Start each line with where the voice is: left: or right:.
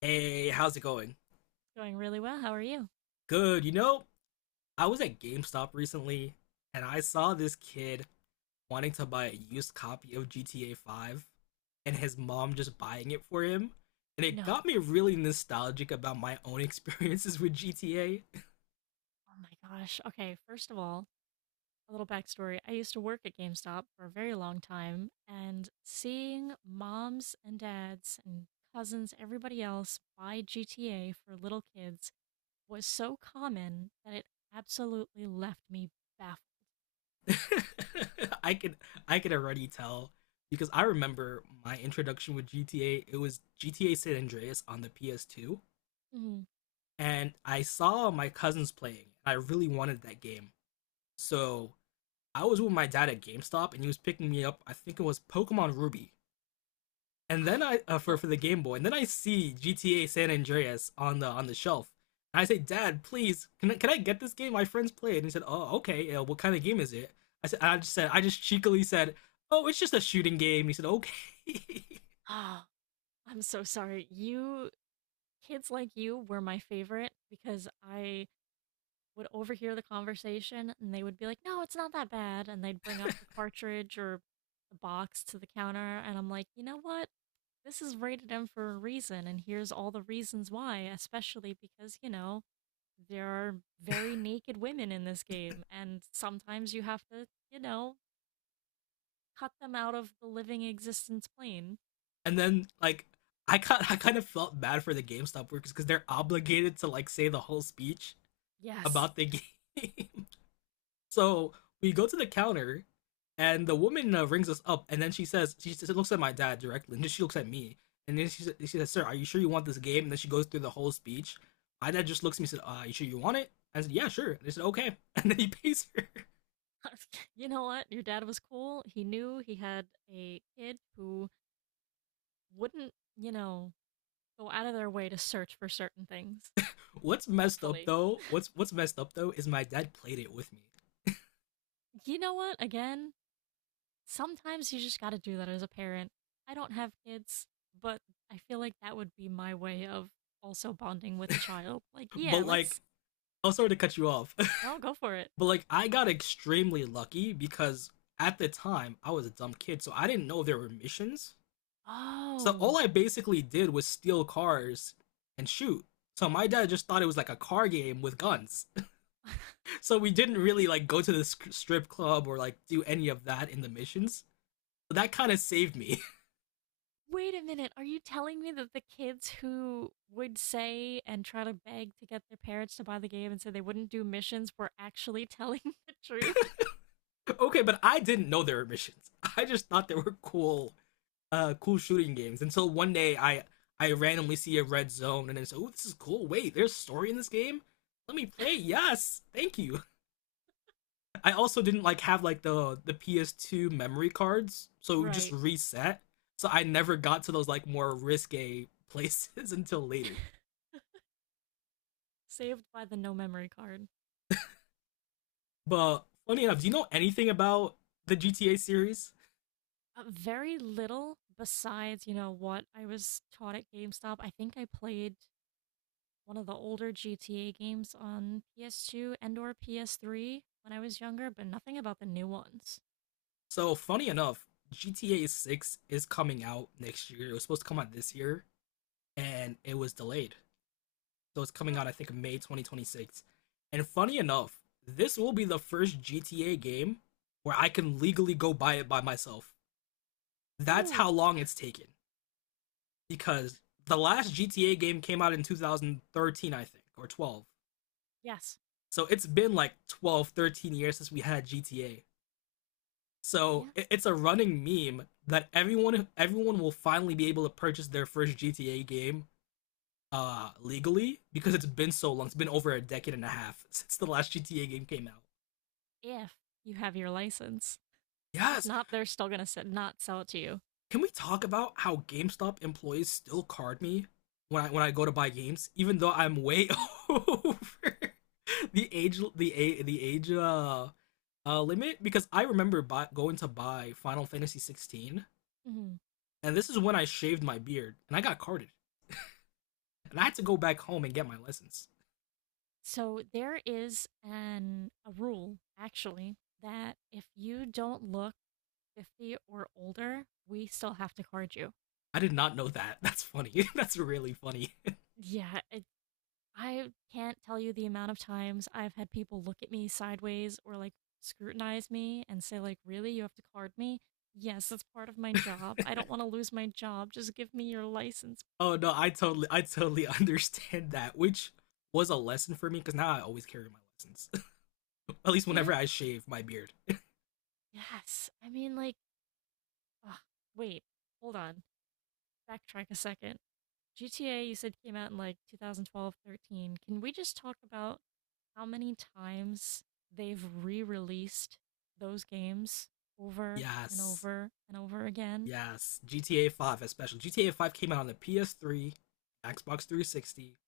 left: Hey, how's it going?
right: Doing really well. How are you?
left: Good. You know, I was at GameStop recently and I saw this kid wanting to buy a used copy of GTA 5 and his mom just buying it for him. And it
right: No.
left: got me really nostalgic about my own experiences with GTA.
right: Oh my gosh. Okay, first of all, a little backstory. I used to work at GameStop for a very long time, and seeing moms and dads and cousins, everybody else buy GTA for little kids was so common that it absolutely left me baffled.
left: I can I can already tell because I remember my introduction with GTA, it was GTA San Andreas on the PS2
right: Mm.
left: and I saw my cousins playing. I really wanted that game. So I was with my dad at GameStop and he was picking me up. I think it was Pokemon Ruby, and then I for
right: Oh,
left: for the Game Boy, and then I see GTA San Andreas on the shelf. And I say, "Dad, please, can I get this game? My friends play it." And he said, "Oh, okay. What kind of game is it?" I just cheekily said, "Oh, it's just a shooting game." And he said, "Okay."
right: ah, I'm so sorry. You Kids like you were my favorite because I would overhear the conversation and they would be like, "No, it's not that bad." And they'd bring up the cartridge or the box to the counter and I'm like, "You know what? This is rated M for a reason and here's all the reasons why, especially because, there are very naked women in this game and sometimes you have to, cut them out of the living existence plane."
left: And then like I kind of felt bad for the GameStop workers because they're obligated to like say the whole speech
right: Yes.
left: about the game. So we go to the counter, and the woman rings us up, and then she looks at my dad directly, and then she looks at me, and then she says, "Sir, are you sure you want this game?" And then she goes through the whole speech. My dad just looks at me and said, "You sure you want it?" I said, "Yeah, sure." They said, "Okay," and then he pays her.
right: You know what? Your dad was cool. He knew he had a kid who wouldn't, go out of their way to search for certain things.
left: What's messed up
right: Hopefully.
left: though? What's messed up though is my dad played it with me,
right: You know what? Again, sometimes you just got to do that as a parent. I don't have kids, but I feel like that would be my way of also bonding with a child. Like,
left: but
right: yeah,
left: like.
right: let's
left: I'm sorry to cut you off,
right: no, go for it.
left: but like I got extremely lucky because at the time I was a dumb kid, so I didn't know there were missions. So all
right: Oh.
left: I basically did was steal cars and shoot. So my dad just thought it was like a car game with guns. So we didn't really like go to the strip club or like do any of that in the missions. So that kind of saved me.
right: Wait a minute. Are you telling me that the kids who would say and try to beg to get their parents to buy the game and say they wouldn't do missions were actually telling the truth?
left: Okay, but I didn't know there were missions. I just thought they were cool, cool shooting games until one day I randomly see a red zone and then say, "Oh, this is cool. Wait, there's a story in this game. Let me play. Yes, thank you." I also didn't like have like the PS2 memory cards, so it would just
right: Right.
left: reset. So I never got to those like more risque places until later.
right: Saved by the no memory card.
left: But funny enough, do you know anything about the GTA series?
right: Very little besides, what I was taught at GameStop. I think I played one of the older GTA games on PS2 and or PS3 when I was younger, but nothing about the new ones.
left: So funny enough, GTA 6 is coming out next year. It was supposed to come out this year and it was delayed. So it's coming
right: Oh,
left: out I think May 2026. And funny enough, this will be the first GTA game where I can legally go buy it by myself. That's
right: oh,
left: how long it's taken. Because the last GTA game came out in 2013, I think, or 12.
right: yes.
left: So it's been like 12, 13 years since we had GTA. So
right: Yeah,
left: it's a running meme that everyone will finally be able to purchase their first GTA game legally because it's been so long. It's been over a decade and a half since the last GTA game came out.
right: if you have your license. If
left: Yes.
right: not, they're still going to not sell it to you.
left: Can we talk about how GameStop employees still card me when I go to buy games, even though I'm way over the age limit? Because I remember going to buy Final Fantasy 16,
right: Hmm.
left: and this is when I shaved my beard, and I got carded, and I had to go back home and get my license.
right: So there is an a rule actually that if you don't look 50 or older, we still have to card you.
left: I did not know that. That's funny. That's really funny.
right: Yeah, I can't tell you the amount of times I've had people look at me sideways or like scrutinize me and say like, "Really? You have to card me?" Yes, that's part of my job. I don't want to lose my job. Just give me your license,
left: Oh
right: please.
left: no, I totally understand that, which was a lesson for me because now I always carry my license, at least whenever
right: Yeah.
left: I shave my beard.
right: Yes. I mean like, ugh, wait. Hold on. Backtrack a second. GTA you said came out in like 2012, 13. Can we just talk about how many times they've re-released those games over and
left: Yes.
right: over and over again?
left: Yes. GTA 5 especially. GTA 5 came out on the PS3, Xbox 360.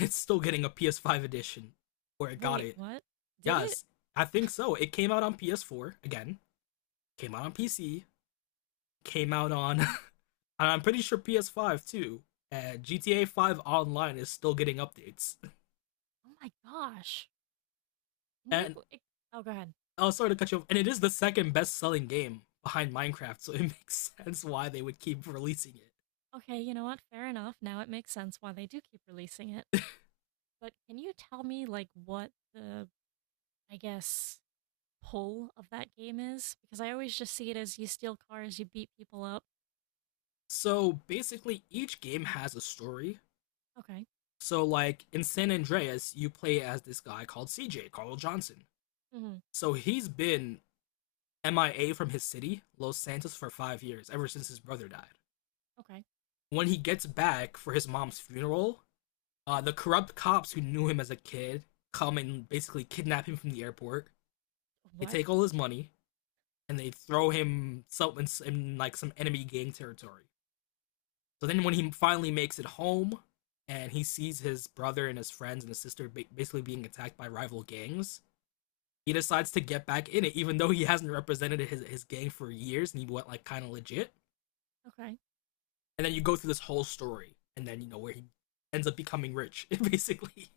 left: It's still getting a PS5 edition. Or it got
right: Wait,
left: it.
right: what? Did it?
left: Yes. I think so. It came out on PS4 again. Came out on PC. Came out on and I'm pretty sure PS5 too. And GTA 5 online is still getting updates.
right: Oh my gosh. Can you?
left: And
right: e, Oh, go ahead.
left: I'll sorry to cut you off. And it is the second best selling game behind Minecraft, so it makes sense why they would keep releasing it.
right: Okay, you know what? Fair enough. Now it makes sense why they do keep releasing it. But can you tell me, like, what the, I guess, pull of that game is? Because I always just see it as you steal cars, you beat people up.
left: So basically, each game has a story.
right: Okay.
left: So like in San Andreas, you play as this guy called CJ Carl Johnson.
right: Hmm.
left: So he's been MIA from his city, Los Santos, for 5 years, ever since his brother died.
right: Okay.
left: When he gets back for his mom's funeral, the corrupt cops who knew him as a kid come and basically kidnap him from the airport. They
right: What?
left: take all his money and they throw him some in like some enemy gang territory. So then, when he finally makes it home and he sees his brother and his friends and his sister basically being attacked by rival gangs, he decides to get back in it, even though he hasn't represented his gang for years and he went like kind of legit.
right: Okay.
left: And then you go through this whole story, and then you know where he ends up becoming rich, basically.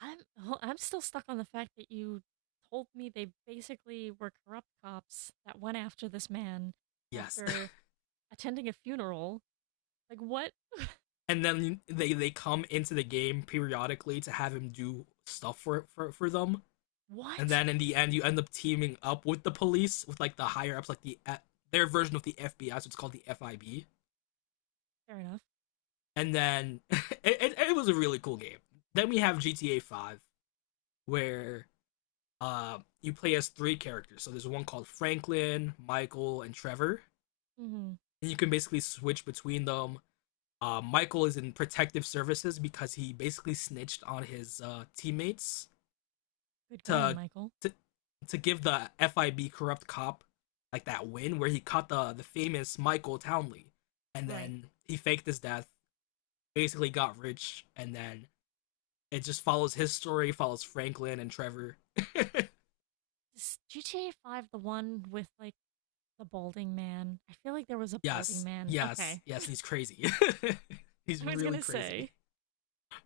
right: I'm oh, I'm still stuck on the fact that you told me they basically were corrupt cops that went after this man
left: Yes,
right: after attending a funeral. Like, what?
left: and then they come into the game periodically to have him do stuff for them, and
right: What?
left: then in the end you end up teaming up with the police with like the higher ups, like the their version of the FBI, so it's called the FIB.
right: Fair enough.
left: And then it was a really cool game. Then we have GTA 5, where you play as three characters. So there's one called Franklin, Michael, and Trevor.
right: Mm-hmm.
left: And you can basically switch between them. Michael is in protective services because he basically snitched on his teammates
right: Good going,
left: to,
right: Michael.
left: to to give the FIB corrupt cop like that win where he caught the famous Michael Townley, and
right: Right.
left: then he faked his death, basically got rich, and then it just follows his story, follows Franklin and Trevor.
right: Is GTA 5 the one with like the balding man? I feel like there was a balding
left: Yes,
right: man.
left: yes,
right: Okay.
left: yes. He's crazy. He's
right: I was
left: really
right: gonna
left: crazy.
right: say.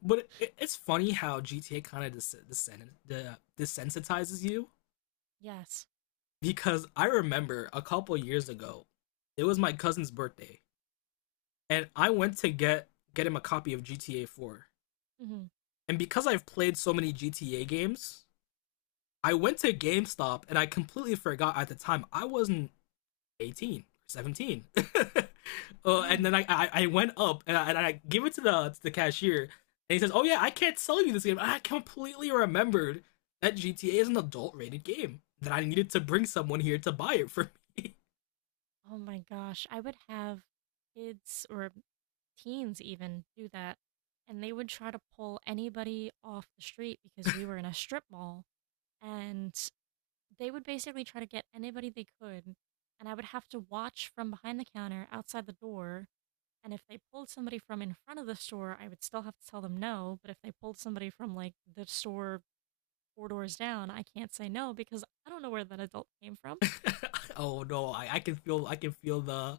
left: But it's funny how GTA kind of desensitizes you
right: Yes.
left: because I remember a couple years ago, it was my cousin's birthday, and I went to get him a copy of GTA 4.
right: Hmm.
left: And because I've played so many GTA games, I went to GameStop and I completely forgot at the time I wasn't 18 or 17 and
right: Oh,
left: then I went up and I give it to the cashier and he says, "Oh yeah, I can't sell you this game." And I completely remembered that GTA is an adult rated game that I needed to bring someone here to buy it for me.
right: oh my gosh. I would have kids or teens even do that. And they would try to pull anybody off the street because we were in a strip mall. And they would basically try to get anybody they could. And I would have to watch from behind the counter outside the door. And if they pulled somebody from in front of the store, I would still have to tell them no. But if they pulled somebody from like the store four doors down, I can't say no because I don't know where that adult came from.
left: Oh no, I can feel the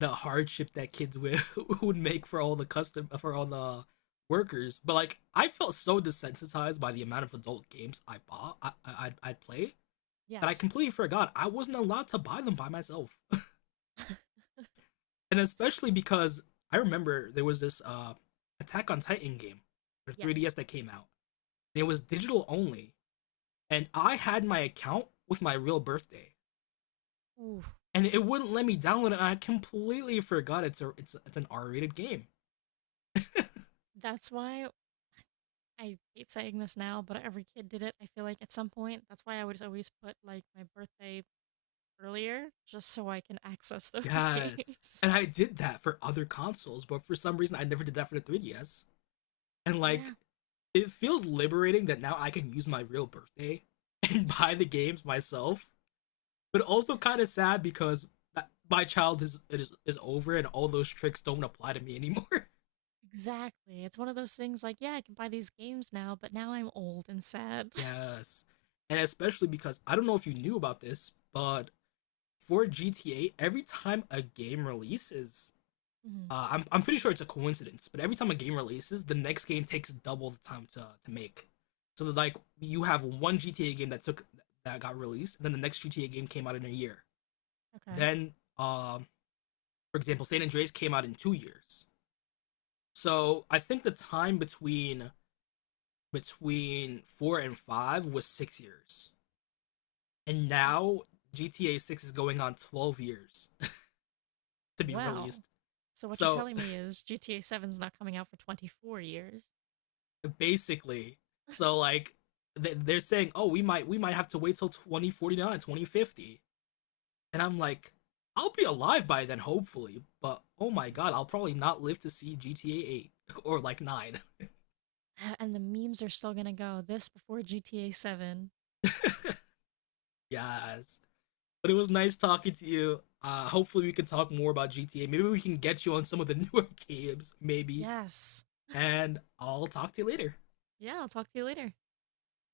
left: the hardship that kids would would make for all the workers, but like I felt so desensitized by the amount of adult games I bought, I'd play that I
right: Yes.
left: completely forgot I wasn't allowed to buy them by myself. And especially because I remember there was this Attack on Titan game for
right: Yes.
left: 3DS that came out. And it was digital only. And I had my account with my real birthday.
right: Ooh.
left: And it wouldn't let me download it. And I completely forgot it's a it's it's an R-rated game.
right: That's why I hate saying this now, but every kid did it, I feel like, at some point. That's why I would always put, like, my birthday earlier, just so I can access those
left: Yes.
right: games.
left: And I did that for other consoles, but for some reason I never did that for the 3DS. And
right: Yeah,
left: like it feels liberating that now I can use my real birthday and buy the games myself but also kind of sad because my child is over and all those tricks don't apply to me anymore.
right: exactly. It's one of those things like, yeah, I can buy these games now, but now I'm old and sad.
left: Yes, and especially because I don't know if you knew about this, but for GTA, every time a game releases,
right: Mhm.
left: I'm pretty sure it's a coincidence, but every time a game releases, the next game takes double the time to make. So that like you have one GTA game that got released, and then the next GTA game came out in a year.
right: Okay.
left: Then, for example, San Andreas came out in 2 years. So I think the time between four and five was 6 years, and
right: W-
left: now GTA 6 is going on 12 years to be
right: Well,
left: released.
right: so what you're
left: So
right: telling me is GTA 7's not coming out for 24 years,
left: basically, so like they're saying, "Oh, we might have to wait till 2049, 2050," and I'm like, I'll be alive by then, hopefully. But oh my god, I'll probably not live to see GTA 8 or like 9.
right: and the memes are still gonna go this before GTA 7.
left: Yes. But it was nice talking to you. Hopefully, we can talk more about GTA. Maybe we can get you on some of the newer games, maybe.
right: Yes.
left: And I'll talk to you later.
right: Yeah, I'll talk to you later.